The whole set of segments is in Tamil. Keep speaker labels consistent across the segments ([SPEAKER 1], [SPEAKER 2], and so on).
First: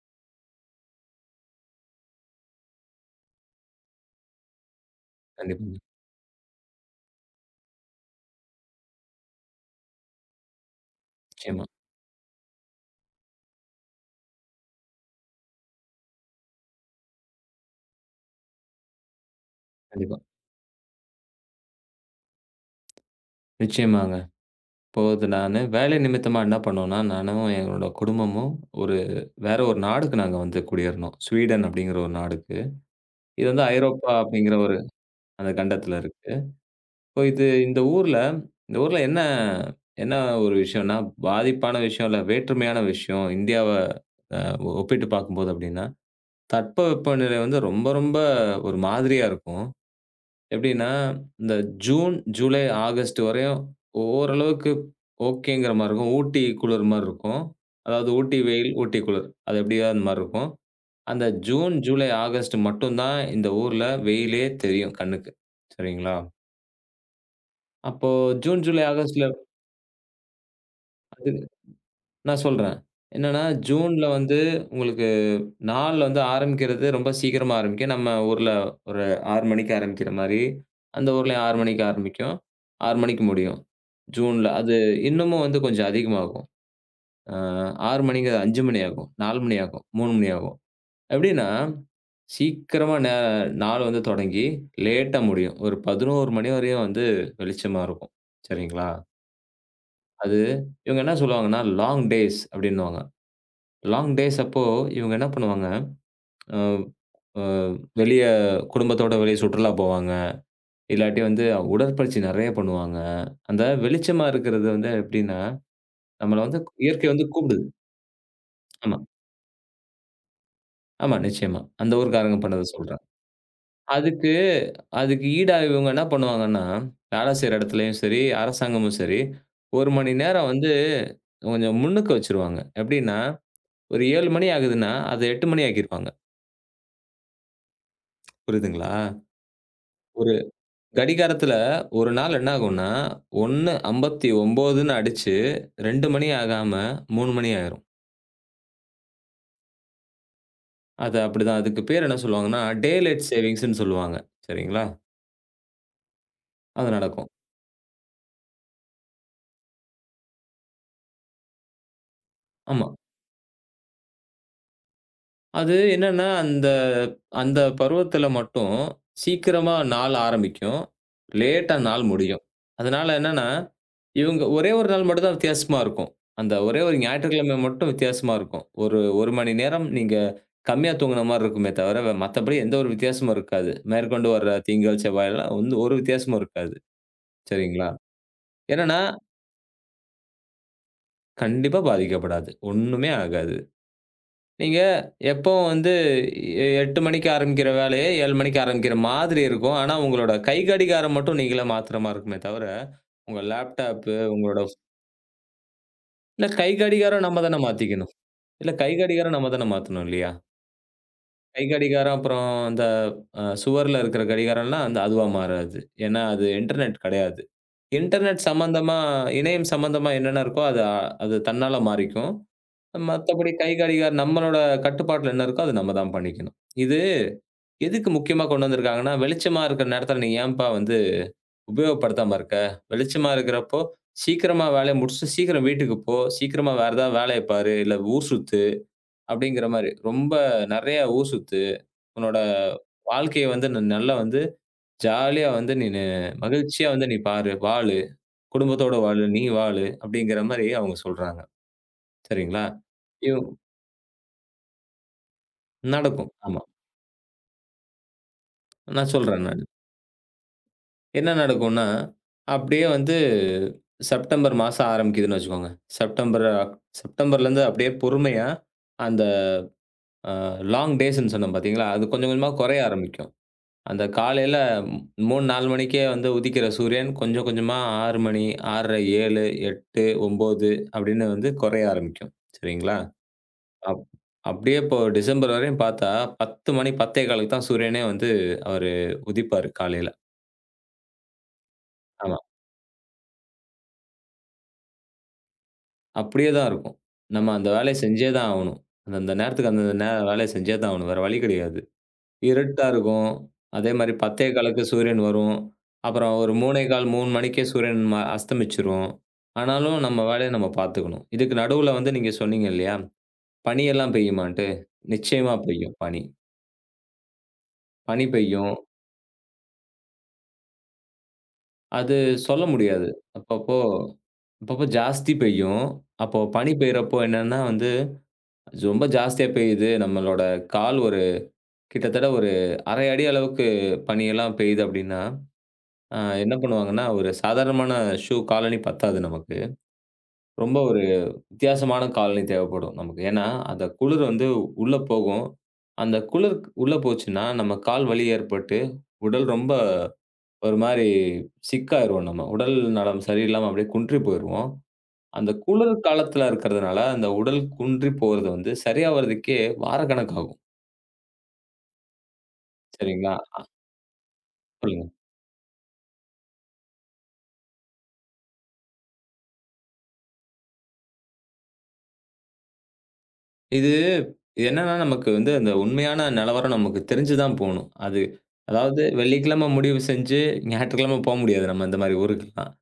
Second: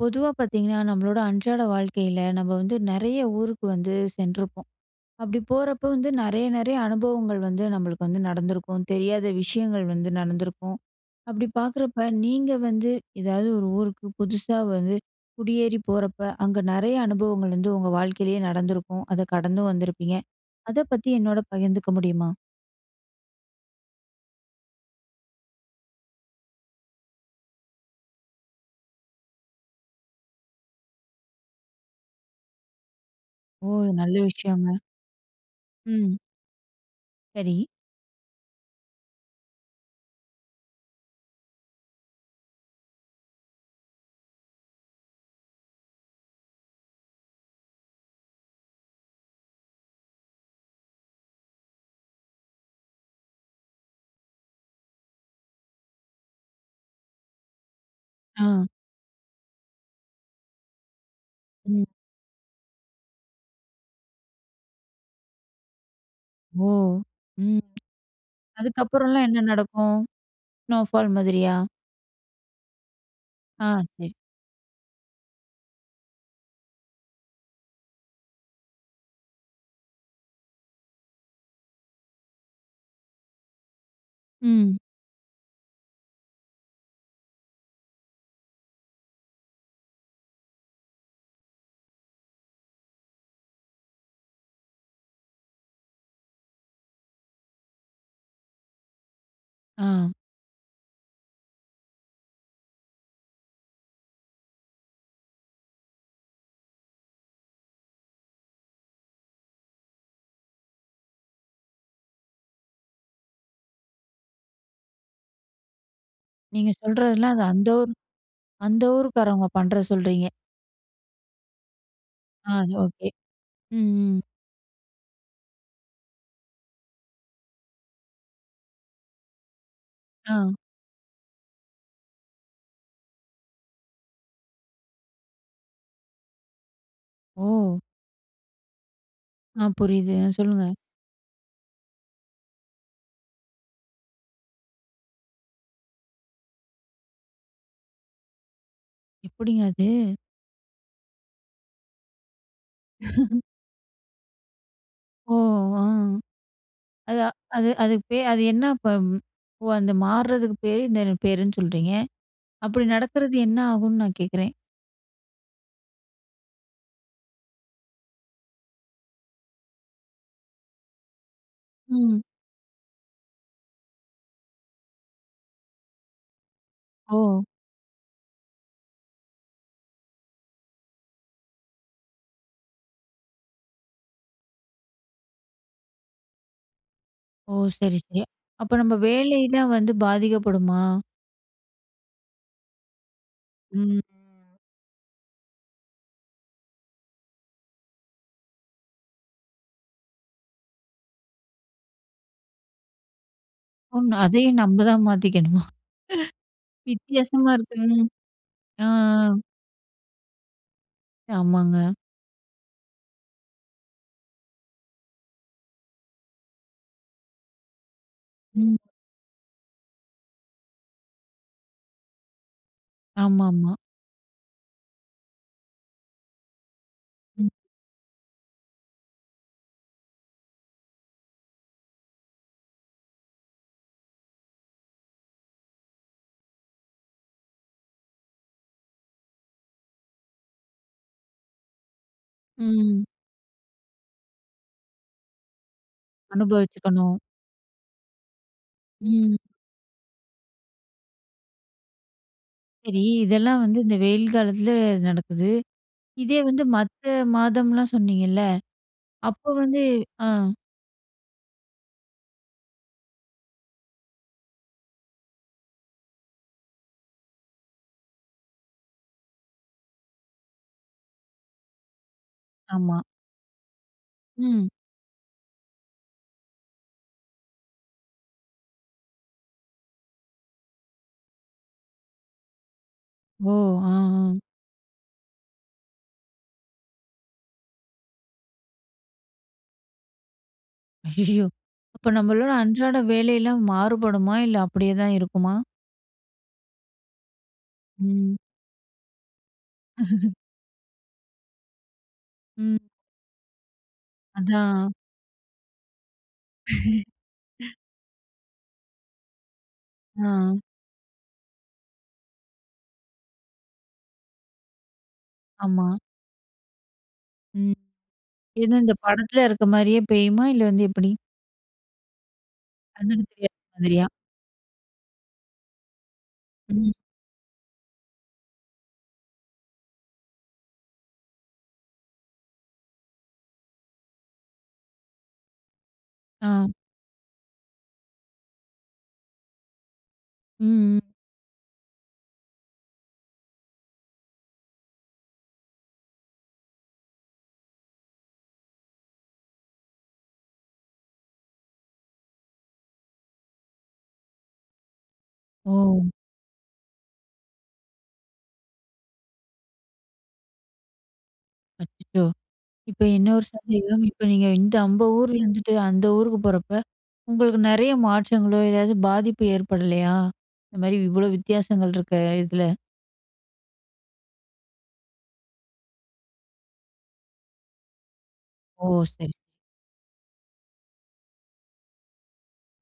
[SPEAKER 1] பொதுவா பார்த்தீங்கன்னா, நம்மளோட அன்றாட வாழ்க்கையில நம்ம வந்து நெறைய ஊருக்கு வந்து சென்றிருப்போம். அப்படி
[SPEAKER 2] கண்டிப்பாங்க.
[SPEAKER 1] போறப்போ வந்து நெறைய, நெறைய அனுபவங்கள் வந்து நம்மளுக்கு வந்து நடந்திருக்கும். தெரியாத விஷயங்கள் வந்து நடந்திருக்கும். அப்படி
[SPEAKER 2] நிச்சயமா,
[SPEAKER 1] பார்க்குறப்ப, நீங்க வந்து ஏதாவது ஒரு ஊருக்கு புதுசா வந்து குடியேறி போறப்ப, அங்க நெறைய அனுபவங்கள் வந்து உங்க வாழ்க்கையிலேயே நடந்திருக்கும். அத கடந்தும் வந்திருப்பீங்க.
[SPEAKER 2] கண்டிப்பா.
[SPEAKER 1] அத பத்தி என்னோட பகிர்ந்துக்க முடியுமா?
[SPEAKER 2] நிச்சயமாங்க. இப்போ அது நானு வேலை நிமித்தமா என்ன பண்ணோம்னா, நானும் எங்களோட குடும்பமும் ஒரு வேற ஒரு நாடுக்கு நாங்க வந்து குடியேறினோம். ஸ்வீடன் அப்படிங்கிற ஒரு நாடுக்கு. இது வந்து
[SPEAKER 1] ஓ!
[SPEAKER 2] ஐரோப்பா
[SPEAKER 1] நல்ல
[SPEAKER 2] அப்படிங்கிற
[SPEAKER 1] விஷயங்க.
[SPEAKER 2] ஒரு அந்த கண்டத்தில
[SPEAKER 1] ம்.
[SPEAKER 2] இருக்கு. இப்போ இது
[SPEAKER 1] சரி.
[SPEAKER 2] இந்த ஊர்ல இந்த ஊர்ல என்ன என்ன ஒரு விஷயம்னா, பாதிப்பான விஷயம் இல்ல, வேற்றுமையான விஷயம் இந்தியாவ அ ஒப்பிட்டு பார்க்கும்போது அப்படின்னா, தட்பவெப்பநிலை வந்து ரொம்ப ரொம்ப ஒரு மாதிரியா இருக்கும். எப்படின்னா, இந்த ஜூன், ஜூலை, ஆகஸ்ட் வரையும் ஓரளவுக்கு ஓகேங்கிற மாரி இருக்கும். ஊட்டி குளிர் மாரி இருக்கும். அதாவது ஊட்டி
[SPEAKER 1] ஆ.
[SPEAKER 2] வெயில், ஊட்டி குளிர். அது எப்படியோ அந்த மாரி இருக்கும். அந்த ஜூன்,
[SPEAKER 1] ம்.
[SPEAKER 2] ஜூலை, ஆகஸ்ட் மட்டும் தான் இந்த ஊர்ல வெயிலே தெரியும் கண்ணுக்கு. சரிங்களா?
[SPEAKER 1] ஓ! ம்.
[SPEAKER 2] அப்போ ஜூன், ஜூலை, ஆகஸ்ட்ல
[SPEAKER 1] அதுக்கப்புறம்லாம் என்ன நடக்கும்? ஸ்னோஃபால்
[SPEAKER 2] அது
[SPEAKER 1] மாதிரியா?
[SPEAKER 2] நான் சொல்றேன். என்னன்னா,
[SPEAKER 1] ஆ,
[SPEAKER 2] ஜூன்ல
[SPEAKER 1] சரி.
[SPEAKER 2] வந்து உங்களுக்கு நாள் வந்து ஆரம்பிக்கிறது ரொம்ப சீக்கிரமா ஆரம்பிக்கும். நம்ம ஊர்ல ஒரு 6 மணிக்கு ஆரம்பிக்கிற மாரி, அந்த ஊர்லயும் 6 மணிக்கு ஆரம்பிக்கும். 6 மணிக்கு முடியும். ஜூன்ல அது
[SPEAKER 1] ம்.
[SPEAKER 2] இன்னமும் வந்து கொஞ்சம் அதிகமாகும். அ 6 மணிங்கிறது 5 மணி ஆகும், 4 மணி ஆகும், 3 மணி ஆகும். எப்படின்னா, சீக்கிரமா நாள் வந்து தொடங்கி, லேட்டா முடியும். ஒரு 11 மணி வரையும் வந்து வெளிச்சமா இருக்கும். சரிங்களா?
[SPEAKER 1] ஆ.
[SPEAKER 2] அது இவங்க என்ன சொல்லுவாங்கன்னா, லாங் டேஸ் அப்படின்னுவாங்க. லாங் டேஸ் அப்போ இவங்க என்ன பண்ணுவாங்க, அ அ வெளிய குடும்பத்தோட வெளிய சுற்றுலா போவாங்க. இல்லாட்டி வந்து உடற்பயிற்சி நெறைய பண்ணுவாங்க. அந்த வெளிச்சமா இருக்கிறது வந்து எப்படின்னா, நம்மள வந்து
[SPEAKER 1] நீங்க
[SPEAKER 2] இயற்கை வந்து
[SPEAKER 1] சொல்றதெல்லாம் அது
[SPEAKER 2] கூப்பிடுது.
[SPEAKER 1] அந்த ஊர் அந்த
[SPEAKER 2] ஆமா,
[SPEAKER 1] ஊருக்காரவங்க பண்ற சொல்றீங்க.
[SPEAKER 2] ஆமா நிச்சயமா. அந்த ஊர்க்காரங்க
[SPEAKER 1] ஆ,
[SPEAKER 2] பண்ணத
[SPEAKER 1] அது
[SPEAKER 2] சொல்றேன்.
[SPEAKER 1] ஓகே. ம், ம்.
[SPEAKER 2] அதுக்கு அதுக்கு ஈடா இவங்க என்ன பண்ணுவாங்கன்னா, வேலை செய்ற இடத்துலயும் சரி, அரசாங்கமும் சரி, 1 மணி
[SPEAKER 1] ஆ.
[SPEAKER 2] நேரம் வந்து கொஞ்சம் முன்னுக்கு வச்சுருவாங்க. எப்படின்னா, ஒரு 7 மணி ஆகுதுன்னா, அத 8 மணி ஆக்கிருவாங்க.
[SPEAKER 1] ஓ!
[SPEAKER 2] புரியுதுங்களா?
[SPEAKER 1] ஆ, புரியுது. ஆ,
[SPEAKER 2] ஒரு
[SPEAKER 1] சொல்லுங்க.
[SPEAKER 2] கடிகாரத்துல ஒரு நாள் என்ன ஆகும்னா, 1:59ன்னு அடிச்சு 2 மணி ஆகாம 3 மணி ஆயிரும்.
[SPEAKER 1] எப்படிங்க அது?
[SPEAKER 2] அது அப்படிதான். அதுக்கு பேர் என்ன சொல்லுவாங்கன்னா, டே லைட் சேவிங்ஸ்ன்னு சொல்லுவாங்க. சரிங்களா?
[SPEAKER 1] ஓ! ஆ.
[SPEAKER 2] அது
[SPEAKER 1] அது
[SPEAKER 2] நடக்கும்.
[SPEAKER 1] அது அதுக்கு அது என்ன அப்ப ம். ஓ, அந்த மாறுறதுக்கு பேரு இந்த பேருன்னு சொல்றீங்க. அப்படி
[SPEAKER 2] ஆமா.
[SPEAKER 1] நடக்கிறது என்ன ஆகும்னு நான் கேட்கிறேன்?
[SPEAKER 2] அது என்னன்னா, அந்த அந்த பருவத்தில மட்டும் சீக்கிரமா நாள் ஆரம்பிக்கும். லேட்டா நாள்
[SPEAKER 1] ம்.
[SPEAKER 2] முடியும். அதனால என்னன்னா, இவங்க ஒரே ஒரு நாள் மட்டும் தான் வித்தியாசமா இருக்கும். அந்த ஒரே ஒரு
[SPEAKER 1] ஓ!
[SPEAKER 2] ஞாயிற்றுக்கிழமை மட்டும் வித்தியாசமா இருக்கும். ஒரு 1 மணி நேரம் நீங்க கம்மியா தூங்குன மாரி இருக்குமே தவிர, மத்தபடி எந்த ஒரு வித்தியாசமும் இருக்காது. மேற்கொண்டு வர்ற திங்கள், செவ்வாயெல்லாம் வந்து ஒரு வித்தியாசமும் இருக்காது.
[SPEAKER 1] ஓ!
[SPEAKER 2] சரிங்களா?
[SPEAKER 1] சரி, சரி. அப்ப நம்ம
[SPEAKER 2] என்னன்னா,
[SPEAKER 1] வேலைலாம் வந்து பாதிக்கப்படுமா?
[SPEAKER 2] கண்டிப்பா பாதிக்கப்படாது. ஒண்ணுமே ஆகாது.
[SPEAKER 1] ம்.
[SPEAKER 2] நீங்க எப்பவும் வந்து 8 மணிக்கு ஆரம்பிக்கிற வேலைய 7 மணிக்கு ஆரம்பிக்கிற மாதிரி இருக்கும். ஆனா, உங்களோட கை கடிகாரம் மட்டும் நீங்களே மாத்துற மாரி இருக்குமே தவிர, உங்க
[SPEAKER 1] ம்.
[SPEAKER 2] லேப்டாப்பு
[SPEAKER 1] அதையும்
[SPEAKER 2] உங்களோட
[SPEAKER 1] நம்ம தான் மாத்திக்கணுமா?
[SPEAKER 2] இல்ல கை கடிகாரம் நம்ம
[SPEAKER 1] வித்தியாசமா
[SPEAKER 2] தானே
[SPEAKER 1] இருக்கு. ம்.
[SPEAKER 2] மாத்திக்கணும். இல்ல
[SPEAKER 1] ஆ.
[SPEAKER 2] கை கடிகாரம் நம்ம தானே மாத்தணும் இல்லையா? கை
[SPEAKER 1] ஆமாங்க.
[SPEAKER 2] கடிகாரம் அப்புறம் அந்த சுவர்ல இருக்கிற கடிகாரம்லாம் அந்த அதுவா மாறாது. ஏன்னா, அது இன்டர்நெட் கிடையாது. இன்டர்நெட்
[SPEAKER 1] ம்.
[SPEAKER 2] சம்மந்தமா இணையம் சம்மந்தமா என்னென்ன இருக்கோ அது அது தன்னால மாறிக்கும். மத்தபடி கை
[SPEAKER 1] ஆமாமா.
[SPEAKER 2] கடிகாரம் நம்மளோட கட்டுப்பாட்டுல என்ன இருக்கோ, அது நம்ம தான் பண்ணிக்கணும். இது
[SPEAKER 1] ம்.
[SPEAKER 2] எதுக்கு முக்கியமா கொண்டு வந்திருக்காங்கன்னா, வெளிச்சமா இருக்கிற நேரத்தில நீ ஏன்பா வந்து உபயோகப்படுத்தாம இருக்க? வெளிச்சமா இருக்கிறப்போ, சீக்கிரமா வேலைய முடிச்சுட்டு சீக்கிரம் வீட்டுக்கு போ. சீக்கிரமா வேற ஏதாவது வேலைய பாரு. இல்ல ஊர் சுத்து அப்படிங்கிற மாரி. ரொம்ப நெறைய ஊர் சுத்து. உன்னோட
[SPEAKER 1] ம்.
[SPEAKER 2] வாழ்க்கைய வந்து நல்லா வந்து ஜாலியா வந்து மகிழ்ச்சியா வந்து
[SPEAKER 1] அனுபவிச்சுக்கணும்.
[SPEAKER 2] நீ பாரு. வாழு. குடும்பத்தோட வாழு.
[SPEAKER 1] ம்.
[SPEAKER 2] நீ வாழு. அப்படிங்கிற மாரி அவங்க சொல்றாங்க. சரிங்களா?
[SPEAKER 1] சரி,
[SPEAKER 2] இவ்
[SPEAKER 1] இதெல்லாம் வந்து இந்த வெயில் காலத்துல நடக்குது.
[SPEAKER 2] நடக்கும்.
[SPEAKER 1] இதே
[SPEAKER 2] ஆமா.
[SPEAKER 1] வந்து மத்த மாதம்லாம் சொன்னீங்கல்ல,
[SPEAKER 2] நான் சொல்றேன்
[SPEAKER 1] அப்போ
[SPEAKER 2] நானு.
[SPEAKER 1] வந்து ஆ,
[SPEAKER 2] என்ன நடக்கும்னா, அப்படியே வந்து செப்டம்பர் மாசம் ஆரம்பிக்குதுன்னு வச்சுக்கோங்க. செப்டம்பர்லேருந்து அப்படியே பொறுமையா அந்த அ லாங் டேஸ்ன்னு சொன்னேன் பார்த்தீங்களா? அது கொஞ்சம் கொஞ்சமா குறைய
[SPEAKER 1] ஆமா.
[SPEAKER 2] ஆரம்பிக்கும். அந்த காலையில
[SPEAKER 1] ம்.
[SPEAKER 2] 3, 4 மணிக்கே வந்து உதிக்கிற சூரியன் கொஞ்சம் கொஞ்சமா 6 மணி, 6:30, 7, 8, 9 அப்படின்னு வந்து குறைய ஆரம்பிக்கும். சரிங்களா?
[SPEAKER 1] ஓ! ஆ,
[SPEAKER 2] அப்
[SPEAKER 1] ஆ.
[SPEAKER 2] அப்படியே இப்போ டிசம்பர் வரையும் பார்த்தா 10 மணி 10:15க்கு தான் சூரியனே வந்து அவரு உதிப்பாரு காலையில.
[SPEAKER 1] ஐயய்யோ! அப்ப
[SPEAKER 2] ஆமா.
[SPEAKER 1] நம்மளோட அன்றாட வேலையெல்லாம் மாறுபடுமா? இல்ல அப்படியே தான் இருக்குமா?
[SPEAKER 2] அப்படியே தான் இருக்கும். நம்ம அந்த வேலைய செஞ்சே
[SPEAKER 1] ம்.
[SPEAKER 2] தான் ஆவணும். அந்தந்த நேரத்துக்கு அந்தந்த வேலைய செஞ்சே தான் ஆவணும். வேற வழி கிடையாது.
[SPEAKER 1] ம்.
[SPEAKER 2] இருட்டா இருக்கும். அதே மாரி 10:15க்கு
[SPEAKER 1] அதான்.
[SPEAKER 2] சூரியன் வரும். அப்புறம் ஒரு 3 1/4, 3 மணிக்கே சூரியன் அஸ்தமிச்சுரும். ஆனாலும் நம்ம
[SPEAKER 1] ஆ,
[SPEAKER 2] வேலைய நம்ம பார்த்துக்கணும். இதுக்கு நடுவுல வந்து நீங்க சொன்னீங்க இல்லையா? பனியெல்லாம் பெய்யுமான்ட்டு? நிச்சயமா
[SPEAKER 1] ஆமா.
[SPEAKER 2] பெய்யும் பனி.
[SPEAKER 1] ம்.
[SPEAKER 2] பனி பெய்யும்.
[SPEAKER 1] ஏன்னா இந்த படத்துல இருக்க மாரியே பெய்யுமா? இல்ல வந்து எப்படி?
[SPEAKER 2] அது சொல்ல முடியாது.
[SPEAKER 1] கண்ணுக்கு தெரியாத
[SPEAKER 2] அப்பப்போ
[SPEAKER 1] மாதிரியா?
[SPEAKER 2] அப்பப்போ ஜாஸ்தி பெய்யும். அப்போ பனி
[SPEAKER 1] ம்.
[SPEAKER 2] பெய்றப்போ என்னன்னா வந்து, ரொம்ப ஜாஸ்தியா பெய்யுது. நம்மளோட கால் ஒரு கிட்டத்தட்ட ஒரு 1/2 அடி அளவுக்கு பனியெல்லாம் பெய்யுது அப்டின்னா, என்ன
[SPEAKER 1] ஆ.
[SPEAKER 2] பண்ணுவாங்கன்னா, ஒரு சாதாரணமான ஷூ காலணி பத்தாது நமக்கு. ரொம்ப
[SPEAKER 1] ம், ம்.
[SPEAKER 2] ஒரு வித்தியாசமான காலணி தேவைப்படும் நமக்கு. ஏன்னா, அந்த குளிர் வந்து உள்ள போகும். அந்த குளிர் உள்ள போச்சுன்னா, நம்ம கால் வலி ஏற்பட்டு, உடல் ரொம்ப ஒரு மாரி சிக்காயிருவோம் நம்ம. உடல் நலம் சரியில்லாம அப்டியே குன்றி போயிருவோம். அந்த
[SPEAKER 1] ஓ!
[SPEAKER 2] குளிர் காலத்துல இருக்கிறதுனால, அந்த உடல் குன்றி போறது வந்து சரியா வர்றதுக்கே வாரக்கணக்காகும்.
[SPEAKER 1] அச்சச்சோ! இப்ப
[SPEAKER 2] சரிங்களா?
[SPEAKER 1] இன்னொரு சந்தேகம். இப்ப நீங்க இந்த நம்ம
[SPEAKER 2] சொல்லுங்க.
[SPEAKER 1] ஊர்ல இருந்துட்டு அந்த ஊருக்கு போறப்ப, உங்களுக்கு நெறைய மாற்றங்களோ, ஏதாவது பாதிப்பு ஏற்படலையா? இந்த மாரி இவ்ளோ வித்தியாசங்கள் இருக்க இதுல.
[SPEAKER 2] இது இது என்னன்னா, நமக்கு வந்து அந்த உண்மையான நிலவரம் நமக்கு தெரிஞ்சு தான் போணும். அது
[SPEAKER 1] ஓ!
[SPEAKER 2] அதாவது
[SPEAKER 1] சரி.
[SPEAKER 2] வெள்ளிக்கிழமை முடிவு செஞ்சு, ஞாயிற்றுக்கிழமை போ முடியாது நம்ம இந்த மாரி ஊருக்குலாம்.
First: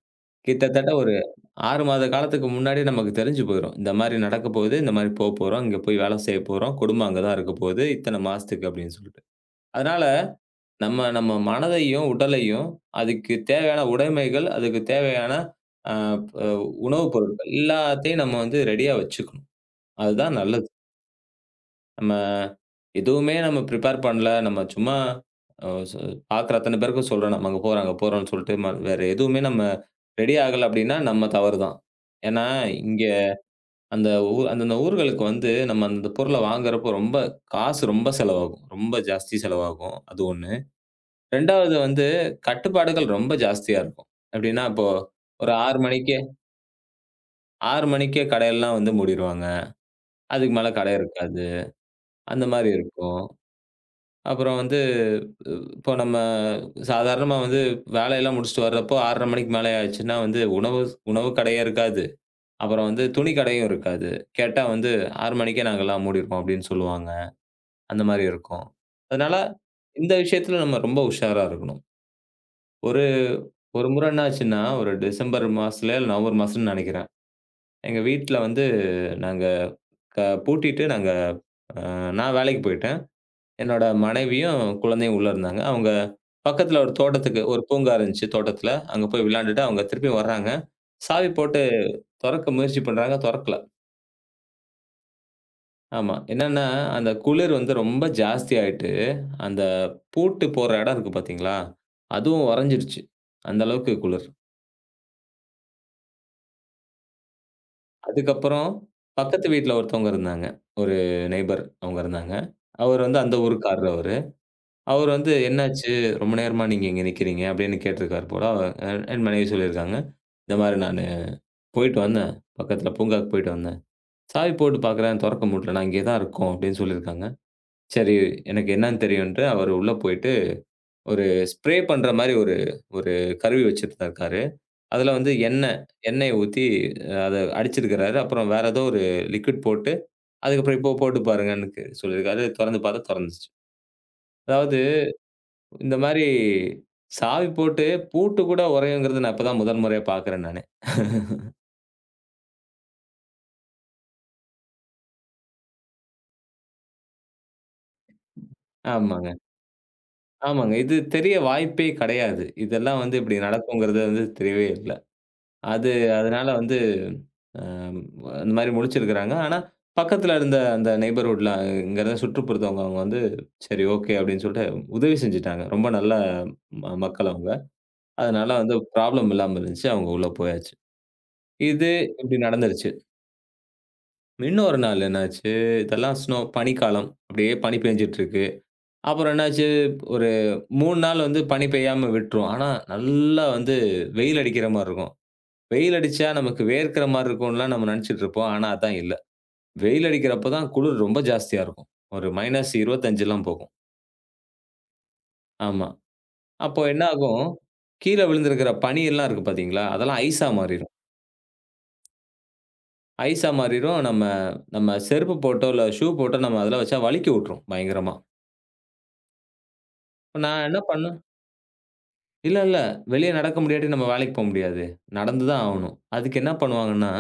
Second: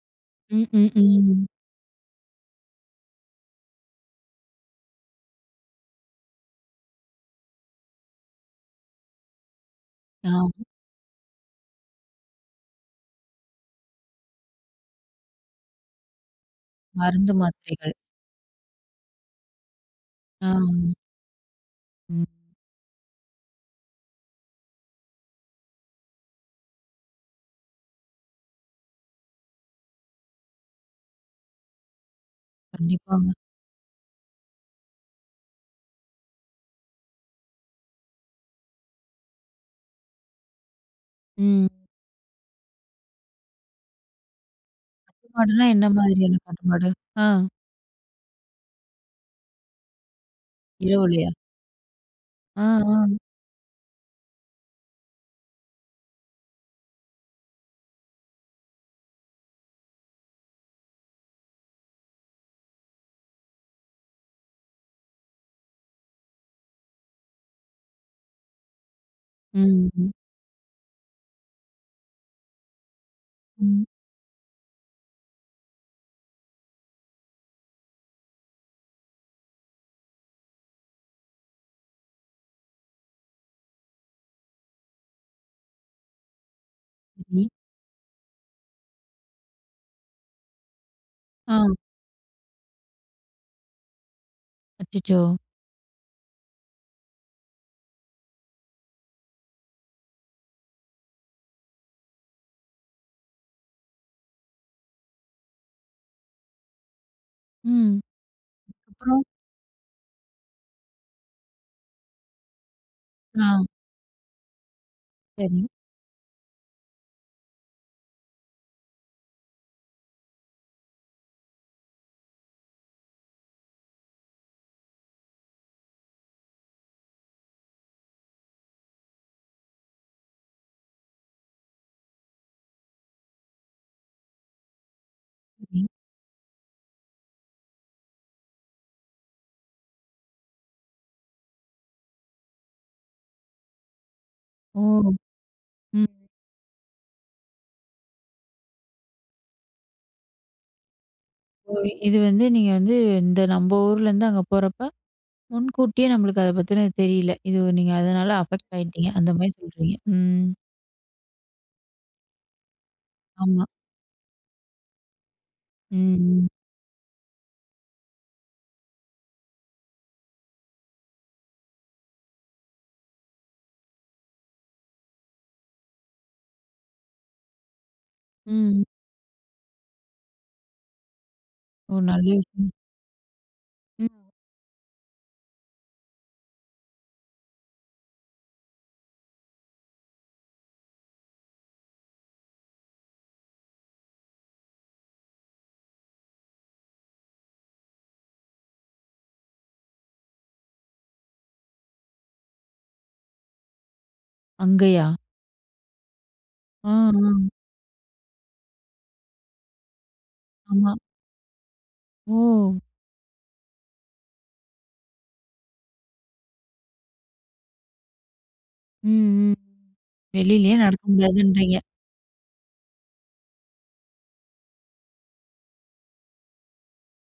[SPEAKER 1] ம், ம்,
[SPEAKER 2] கிட்டத்தட்ட ஒரு
[SPEAKER 1] ம்.
[SPEAKER 2] 6 மாத காலத்துக்கு முன்னாடி நமக்கு தெரிஞ்சு போயிரும். இந்த மாரி நடக்க போகுது, இந்த மாரி போ போறோம், இங்க போய் வேலை செய்ய போறோம், குடும்பம் அங்க தான் இருக்க போகுது, இத்தன மாசத்துக்கு அப்படின்னு சொல்லிட்டு. அதனால
[SPEAKER 1] ஆ,
[SPEAKER 2] நம்ம நம்ம மனதையும், உடலையும் அதுக்கு தேவையான உடைமைகள், அதுக்கு தேவையான அ ப உணவுப்
[SPEAKER 1] மருந்து
[SPEAKER 2] பொருட்கள்
[SPEAKER 1] மாத்திரைகள்.
[SPEAKER 2] எல்லாத்தையும் நம்ம வந்து ரெடியா வச்சுக்கணும். அதுதான்
[SPEAKER 1] ஆ.
[SPEAKER 2] நல்லது. நம்ம
[SPEAKER 1] ம்.
[SPEAKER 2] எதுவுமே நம்ம ப்ரிப்பேர் பண்ணல. நம்ம சும்மா அ சு பார்க்குற அத்தன பேருக்கும் சொல்றோம். நம்ம அங்க போறோம், அங்க போறோம்ன்னு சொல்லிட்டு வேற எதுவுமே நம்ம ரெடி ஆகல அப்டின்னா, நம்ம தவறு தான். ஏன்னா, இங்க
[SPEAKER 1] கண்டிப்பாங்க.
[SPEAKER 2] அந்தந்த ஊர்களுக்கு வந்து நம்ம அந்த பொருள வாங்குறப்போ ரொம்ப காசு ரொம்ப செலவாகும். ரொம்ப ஜாஸ்தி செலவாகும். அது 1.
[SPEAKER 1] ம்.
[SPEAKER 2] 2வது வந்து கட்டுப்பாடுகள் ரொம்ப ஜாஸ்தியா இருக்கும். எப்டின்னா, இப்போ ஒரு
[SPEAKER 1] மாடுனா
[SPEAKER 2] 6
[SPEAKER 1] என்ன
[SPEAKER 2] மணிக்கே
[SPEAKER 1] மாதிரியான காட்டு மாடு? ஆ.
[SPEAKER 2] 6 மணிக்கே கடையெல்லாம் வந்து மூடிருவாங்க. அதுக்கு மேல கடை
[SPEAKER 1] இரவுலயா?
[SPEAKER 2] இருக்காது. அந்த
[SPEAKER 1] ஆ,
[SPEAKER 2] மாரி
[SPEAKER 1] ஆ.
[SPEAKER 2] இருக்கும். அப்புறம் வந்து இப்போ நம்ம சாதாரணமா வந்து வேலையெல்லாம் முடிச்சுட்டு வர்றப்போ 6:30 மணிக்கு மேலே ஆச்சுன்னா வந்து உணவு உணவு கடையே இருக்காது. அப்புறம் வந்து துணி கடையும் இருக்காது. கேட்டா வந்து 6 மணிக்கே நாங்கலாம் மூடிருவோம் அப்டின்னு சொல்லுவாங்க. அந்த மாரி இருக்கும். அதனால
[SPEAKER 1] ம், ம்,
[SPEAKER 2] இந்த விஷயத்துல நம்ம ரொம்ப உஷாரா இருக்கணும். ஒரு
[SPEAKER 1] ம்.
[SPEAKER 2] ஒரு முறை என்ன ஆச்சுன்னா, ஒரு டிசம்பர் மாசத்துலயோ இல்ல நவம்பர் மாசம்னு நெனைக்கிறேன். எங்க வீட்ல வந்து நாங்க க பூட்டிட்டு நாங்க அ நான் வேலைக்கு போயிட்டேன். என்னோட மனைவியும், குழந்தையும் உள்ள இருந்தாங்க. அவங்க பக்கத்துல ஒரு தோட்டத்துக்கு
[SPEAKER 1] சரி.
[SPEAKER 2] ஒரு பூங்கா இருந்துச்சு தோட்டத்துல. அங்க போய் விளையாண்டுட்டு அவங்க திருப்பி வர்றாங்க. சாவி
[SPEAKER 1] ஆ.
[SPEAKER 2] போட்டு தொறக்க முயற்சி பண்றாங்க. தொறக்கல.
[SPEAKER 1] அச்சச்சோ!
[SPEAKER 2] ஆமா. என்னன்னா, அந்த குளிர் வந்து ரொம்ப ஜாஸ்தியாயிட்டு, அந்த பூட்டு போற இடம் இருக்கு பாத்தீங்களா? அதுவும் உறைஞ்சிருச்சு. அந்த அளவுக்கு குளிர்.
[SPEAKER 1] ம்.
[SPEAKER 2] அதுக்கப்புறம்
[SPEAKER 1] அப்புறம்?
[SPEAKER 2] பக்கத்து வீட்ல ஒருத்தவங்க இருந்தாங்க. ஒரு நெய்பர் அவங்க இருந்தாங்க. அவர் வந்து அந்த
[SPEAKER 1] ஆ.
[SPEAKER 2] ஊருக்காரரு அவரு. அவரு வந்து
[SPEAKER 1] சரி,
[SPEAKER 2] "என்னாச்சு? ரொம்ப நேரமா நீங்க இங்க நிக்கிறீங்க" அப்படின்னு கேட்டிருக்காரு போல. என் மனைவி சொல்லியிருக்காங்க. "இந்த மாரி நானு போயிட்டு வந்தேன். பக்கத்துல பூங்காவுக்கு போயிட்டு வந்தேன். சாவி போட்டு பார்க்குறேன் தொறக்க முடியல. நான் இங்கே தான் இருக்கோம்" அப்படின்னு சொல்லியிருக்காங்க. சரி எனக்கு என்னன்னு தெரியும்ன்ட்டு அவரு உள்ள போயிட்டு ஒரு ஸ்ப்ரே பண்ற மாரி ஒரு ஒரு கருவி வச்சிருந்திருக்காரு. அதுல வந்து எண்ணெய்
[SPEAKER 1] சரி.
[SPEAKER 2] எண்ணெய் ஊத்தி அத அடிச்சிருக்கிறாரு. அப்புறம் வேற ஏதோ ஒரு லிக்விட் போட்டு, அதுக்கப்புறம் இப்போ போட்டு பாருங்கன்னு சொல்லியிருக்காரு. தொறந்து பார்த்தா தொறந்துச்சு. அதாவது
[SPEAKER 1] ஓ!
[SPEAKER 2] இந்த மாரி
[SPEAKER 1] ம்.
[SPEAKER 2] சாவி போட்டு பூட்டு கூட உடையுங்கிறது நான் இப்ப தான் முதல் முறையா பார்க்குறேன் நானு.
[SPEAKER 1] ஓ! இது வந்து நீங்க வந்து இந்த நம்ம ஊர்லேருந்து அங்க போறப்ப, முன்கூட்டியே நம்மளுக்கு அத பத்தின தெரியல. இது நீங்க அதனால அஃபெக்ட் ஆயிட்டீங்க. அந்த
[SPEAKER 2] ஆமாங்க,
[SPEAKER 1] மாரி சொல்றீங்க. ம்.
[SPEAKER 2] ஆமாங்க. இது தெரிய வாய்ப்பே கிடையாது. இதெல்லாம் வந்து இப்படி
[SPEAKER 1] ஆமா.
[SPEAKER 2] நடக்குங்கிறது வந்து தெரியவே இல்ல. அது
[SPEAKER 1] ம், ம்.
[SPEAKER 2] அதனால வந்து அ அந்த மாரி முழிச்சிருக்கிறாங்க. ஆனா பக்கத்துல இருந்த அந்த நெய்பர்ஹுட்ல இங்க இருந்த சுற்றுப்புறத்தவங்க அவங்க வந்து சரி ஓகே அப்படின்னு சொல்லிட்டு உதவி செஞ்சுட்டாங்க. ரொம்ப நல்ல மக்கள் அவங்க. அதனால வந்து
[SPEAKER 1] ம்.
[SPEAKER 2] ப்ராப்ளம் இல்லாம இருந்துச்சு. அவங்க உள்ள போயாச்சு. இது
[SPEAKER 1] ஓ! நல்ல
[SPEAKER 2] இப்படி
[SPEAKER 1] விஷயம்.
[SPEAKER 2] நடந்துருச்சு.
[SPEAKER 1] ம்.
[SPEAKER 2] இன்னொரு நாள் என்னாச்சு, இதெல்லாம் ஸ்னோ பனிக்காலம். அப்படியே பனி பேஞ்சுட்டு இருக்கு. அப்புறம் என்னாச்சு, ஒரு 3 நாள் வந்து பனி பெய்யாம விட்டுரும். ஆனா, நல்லா வந்து வெயில் அடிக்கிற மாரி இருக்கும். வெயில் அடிச்சா நமக்கு வேர்க்கிற மாரி இருக்கும்லாம் நம்ம நெனச்சுட்டு இருப்போம். ஆனா, அதான் இல்ல. வெயில் அடிக்கிறப்ப தான் குளிர் ரொம்ப ஜாஸ்தியா இருக்கும். ஒரு -25லாம் போகும்.
[SPEAKER 1] அங்கயா?
[SPEAKER 2] ஆமா. அப்போ
[SPEAKER 1] ஆ,
[SPEAKER 2] என்ன ஆகும்,
[SPEAKER 1] ஆ.
[SPEAKER 2] கீழ விழுந்திருக்கிற பனியெல்லாம் இருக்கு பாத்தீங்களா, அதெல்லாம் ஐஸா
[SPEAKER 1] ஆமா.
[SPEAKER 2] மாறிரும்.
[SPEAKER 1] ஓ!
[SPEAKER 2] ஐஸா மாறிரும். நம்ம நம்ம செருப்பு போட்டோ, இல்ல ஷூ போட்டோ நம்ம அதுல வச்சா வழுக்கி விட்டுரும் பயங்கரமா.
[SPEAKER 1] ம், ம்.
[SPEAKER 2] இப்ப நான்
[SPEAKER 1] வெளியிலயே
[SPEAKER 2] என்ன
[SPEAKER 1] நடக்க
[SPEAKER 2] பண்ண
[SPEAKER 1] முடியாதுன்றீங்க.
[SPEAKER 2] இல்ல, இல்ல. வெளிய நடக்க முடியாட்டி நம்ம வேலைக்கு போ முடியாது. நடந்து தான் ஆவணும். அதுக்கு என்ன பண்ணுவாங்கன்னா,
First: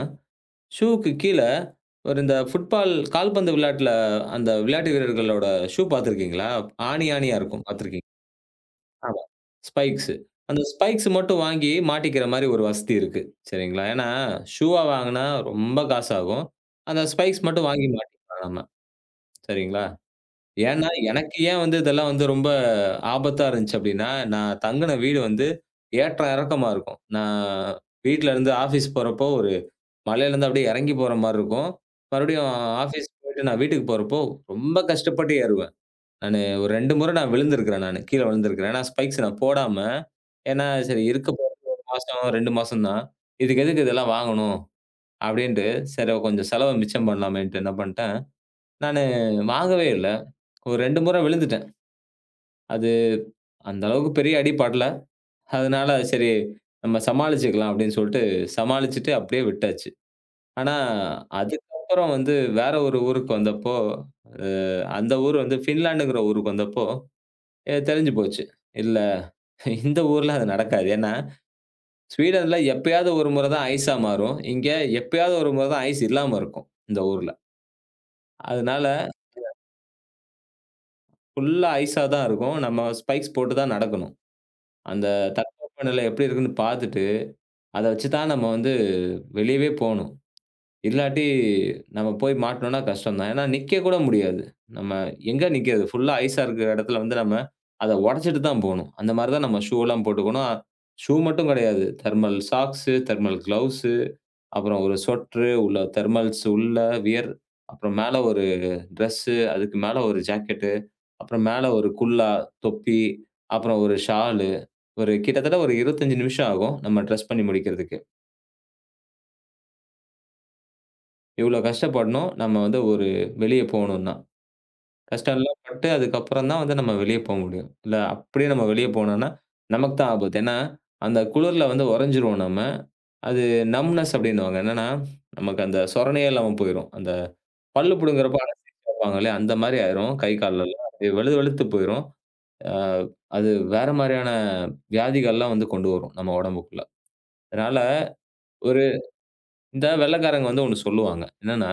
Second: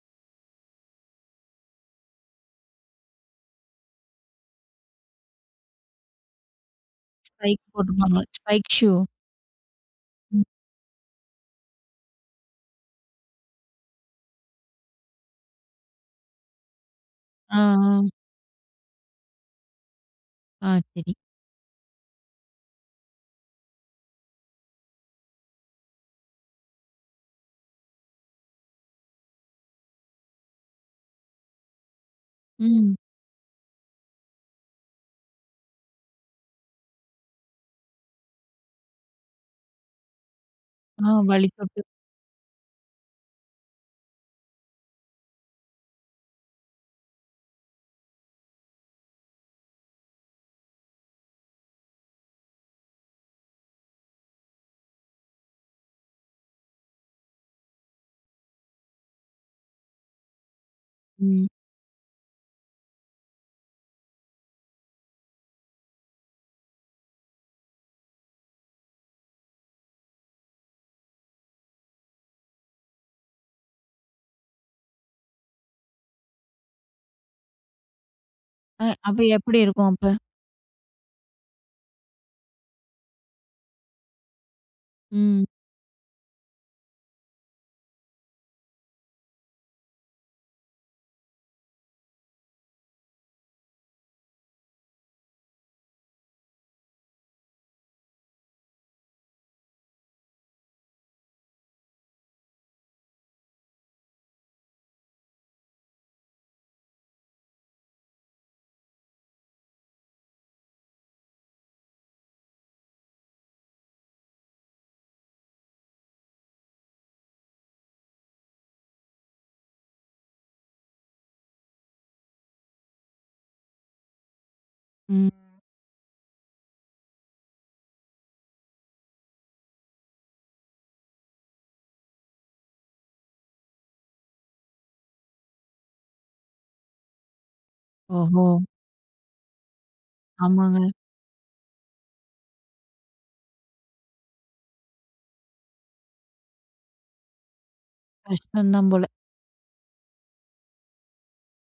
[SPEAKER 2] ஷூக்கு கீழ ஒரு இந்த ஃபுட்பால் கால்பந்து விளையாட்டுல அந்த விளையாட்டு வீரர்களோட ஷூ பார்த்திருக்கீங்களா? ஆணி, ஆணியா
[SPEAKER 1] ஸ்பைக்
[SPEAKER 2] இருக்கும். பார்த்திருக்கீங்க.
[SPEAKER 1] போட்டுருப்பாங்க. Spike shoe.
[SPEAKER 2] ஆமா. ஸ்பைக்ஸு.
[SPEAKER 1] ம்.
[SPEAKER 2] அந்த ஸ்பைக்ஸ் மட்டும் வாங்கி மாட்டிக்கிற மாரி ஒரு வசதி இருக்கு. சரிங்களா? ஏன்னா, ஷூவா வாங்குனா ரொம்ப காசாகும். அந்த ஸ்பைக்ஸ்
[SPEAKER 1] ஆ,
[SPEAKER 2] மட்டும் வாங்கி
[SPEAKER 1] ஆ.
[SPEAKER 2] மாட்டிக்கலாம் நம்ம. சரிங்களா?
[SPEAKER 1] ஆ,
[SPEAKER 2] ஏன்னா,
[SPEAKER 1] சரி.
[SPEAKER 2] எனக்கு ஏன் வந்து இதெல்லாம் வந்து ரொம்ப ஆபத்தா இருந்துச்சு அப்டின்னா, நான் தங்குன வீடு வந்து ஏற்ற இறக்கமா இருக்கும். நான் வீட்லருந்து ஆஃபீஸ் போறப்போ, ஒரு மலையிலருந்து அப்டியே எறங்கி போற மாரி இருக்கும். மறுபடியும்
[SPEAKER 1] ம்.
[SPEAKER 2] ஆஃபீஸ் போயிட்டு நான் வீட்டுக்கு போறப்போ, ரொம்ப கஷ்டப்பட்டு ஏறுவேன். நானு ஒரு 2 முறை நான் விழுந்திருக்கிறேன் நானு. கீழ விழுந்திருக்கிறேன். ஏன்னா ஸ்பைக்ஸ் நான் போடாம, ஏன்னா சரி
[SPEAKER 1] ஆ,
[SPEAKER 2] இருக்க போற
[SPEAKER 1] வழித்தோட்டு.
[SPEAKER 2] மாசம் 2 மாசம் தான். இதுக்கு எதுக்கு இதெல்லாம் வாங்கணும்? அப்டின்ட்டு, சரி கொஞ்சம் செலவ மிச்சம் பண்ணலாமேன்ட்டு என்ன பண்ட்டேன், நானு வாங்கவே இல்ல. ஒரு 2 முறை விழுந்துட்டேன். அது அந்த அளவுக்கு பெரிய அடி படல. அதனால சரி நம்ம சமாளிச்சுக்கலாம் அப்படின்னு சொல்லிட்டு சமாளிச்சுட்டு அப்படியே விட்டாச்சு. ஆனா,
[SPEAKER 1] ம்.
[SPEAKER 2] அதுக்கப்புறம் வந்து வேற ஒரு ஊருக்கு வந்தப்போ, அ அந்த ஊர் வந்து ஃபின்லாண்டுங்கிற ஊருக்கு வந்தப்போ தெரிஞ்சு போச்சு. இல்ல இந்த ஊர்ல அது நடக்காது. ஏன்னா, ஸ்வீடன்ல எப்பயாவது ஒரு முறை தான் ஐஸா மாறும். இங்க எப்பயாவது ஒரு முறை தான் ஐஸ் இல்லாம இருக்கும், இந்த ஊர்ல.
[SPEAKER 1] அ
[SPEAKER 2] அதனால
[SPEAKER 1] அப்ப எப்படி இருக்கும் அப்ப?
[SPEAKER 2] ஃபுல்லா ஐஸா தான் இருக்கும். நம்ம ஸ்பைக்ஸ் போட்டு தான் நடக்கணும். அந்த
[SPEAKER 1] ம்.
[SPEAKER 2] தட்பவெப்பநிலை எப்படி இருக்குன்னு பார்த்துட்டு அத வச்சு தான் நம்ம வந்து வெளியவே போணும். இல்லாட்டி நம்ம போய் மாட்டனோம்னா கஷ்டம் தான். ஏன்னா நிக்க கூட முடியாது. நம்ம எங்க நிக்கிறது? ஃபுல்லா ஐஸா இருக்கிற இடத்துல வந்து நம்ம அத உடைச்சிட்டு தான் போணும். அந்த மாரி தான் நம்ம ஷூலாம் போட்டுக்கணும். ஷூ மட்டும் கிடையாது. தெர்மல் சாக்ஸு, தெர்மல் கிளவுஸு, அப்புறம் ஒரு சொட்டரு, உள்ள தெர்மல்ஸ் உள்ள வியர், அப்புறம் மேல ஒரு ட்ரெஸ்ஸு, அதுக்கு மேல ஒரு ஜாக்கெட்டு, அப்புறம் மேல ஒரு குல்லா, தொப்பி, அப்புறம் ஒரு ஷாலு. கிட்டத்தட்ட ஒரு 25 நிமிஷம் ஆகும். நம்ம ட்ரெஸ் பண்ணி முடிக்கிறதுக்கே. இவ்வளோ கஷ்டப்படணும். நம்ம வந்து ஒரு வெளிய போணும்னா.
[SPEAKER 1] ம்.
[SPEAKER 2] கஷ்டம்லாம் பட்டு அதுக்கப்புறம் தான் வந்து நம்ம வெளிய போ முடியும். இல்ல அப்படியே நம்ம வெளிய போனோம்னா, நமக்கு தான் ஆபத்து. ஏன்னா, அந்த குளிர்ல வந்து உறைஞ்சிருவோம் நம்ம. அது நம்ப்னஸ் அப்படின்னுவாங்க. என்னன்னா, நமக்கு அந்த சொரணையே இல்லாம போயிரும். அந்த பல்லு புடுங்குறப்ப
[SPEAKER 1] ஓஹோ!
[SPEAKER 2] அனஸ்தீசியா வைப்பாங்க இல்லையா? அந்த மாரி ஆயிரும். கை கால்லலாம்
[SPEAKER 1] ஆமாங்க.
[SPEAKER 2] அப்படியே வெளு வெளுத்து போயிரும். அ அது வேற மாரியான வியாதிகள்லாம் வந்து கொண்டு வரும் நம்ம உடம்புக்குள்ள. அதனால
[SPEAKER 1] கஷ்டம்
[SPEAKER 2] ஒரு
[SPEAKER 1] தான் போல.
[SPEAKER 2] இந்த வெள்ளைக்காரங்க வந்து ஒண்ணு சொல்லுவாங்க. என்னன்னா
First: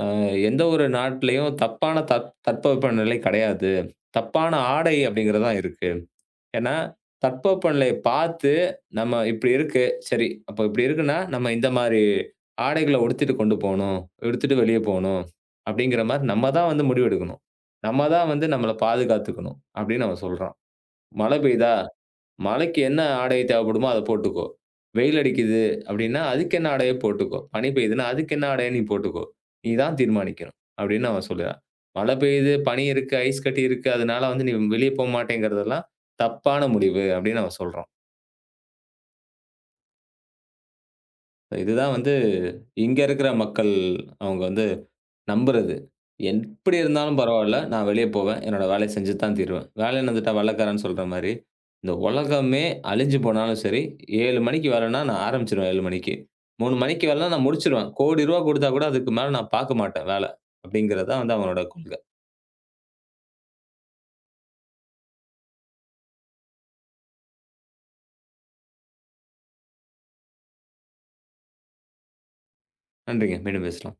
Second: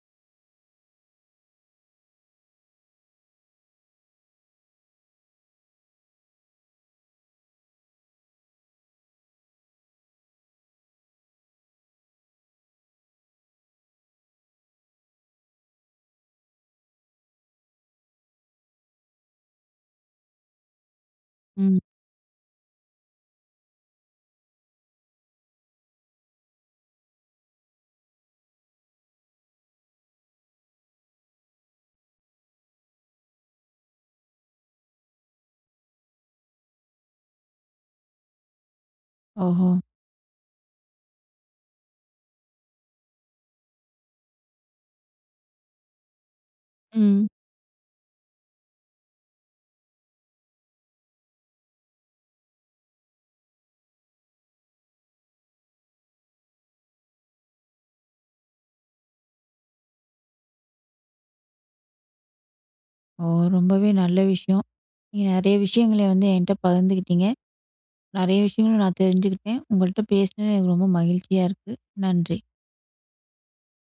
[SPEAKER 2] அ எந்த ஒரு நாட்டிலயும் தப்பான தட்பவெப்பநிலை கிடையாது. தப்பான ஆடை அப்படிங்கிறது தான் இருக்கு. ஏன்னா, தட்பவெப்பநிலைய பார்த்து நம்ம இப்படி இருக்கு. சரி, அப்ப இப்படி இருக்குன்னா, நம்ம இந்த மாரி ஆடைகள உடுத்திட்டு கொண்டு போணும். உடுத்திட்டு வெளிய போணும். அப்படிங்கிற மாரி நம்ம தான் வந்து முடிவெடுக்கணும். நம்ம தான் வந்து நம்மள பாதுகாத்துக்கணும் அப்படின்னு அவன் சொல்றான். மழை பெய்யுதா?
[SPEAKER 1] ம்.
[SPEAKER 2] மழைக்கு என்ன ஆடை தேவைப்படுமோ அத போட்டுக்கோ. வெயில் அடிக்குது அப்டின்னா, அதுக்கு என்ன ஆடைய போட்டுக்கோ. பனி பெய்யுதுன்னா, அதுக்கு என்ன ஆடைய நீ போட்டுக்கோ. நீ தான் தீர்மானிக்கணும். அப்டின்னு அவன் சொல்லுறான். மழை பெய்யுது, பனி இருக்கு, ஐஸ் கட்டி இருக்கு. அதனால வந்து நீ வெளிய போ மாட்டேங்கிறதெல்லாம் தப்பான முடிவு அப்டின்னு அவன் சொல்றான்.
[SPEAKER 1] ஓஹோ!
[SPEAKER 2] இதுதான் வந்து இங்க இருக்கிற மக்கள் அவங்க வந்து நம்புறது. எப்படி இருந்தாலும்
[SPEAKER 1] ம்.
[SPEAKER 2] பரவால்ல. நான் வெளிய போவேன். என்னோட வேலைய செஞ்சு தான் தீருவேன். வேலைன்னு வந்துட்டா வெள்ளைக்காரன்னு சொல்ற மாரி, இந்த உலகமே அழிஞ்சு போனாலும் சரி, 7 மணிக்கு வேலைன்னா நான் ஆரம்பிச்சுருவேன் 7 மணிக்கு. 3 மணிக்கு வேலைன்னா நான் முடிச்சுருவேன். கோடி ரூவா குடுத்தா கூட அதுக்கு மேல நான் பாக்க மாட்டேன் வேல. அப்படிங்கிறது தான் வந்து அவனோட கொள்கை.
[SPEAKER 1] ஓ! ரொம்பவே நல்ல விஷயம். நீங்க நெறைய விஷயங்கள வந்து என்ட்ட பகிர்ந்துக்கிட்டீங்க. நெறைய விஷயங்களும் நான் தெரிஞ்சுக்கிட்டேன். உங்கள்ட்ட பேசினது எனக்கு ரொம்ப மகிழ்ச்சியா இருக்கு. நன்றி.
[SPEAKER 2] நன்றிங்க. மீண்டும் பேசலாம்.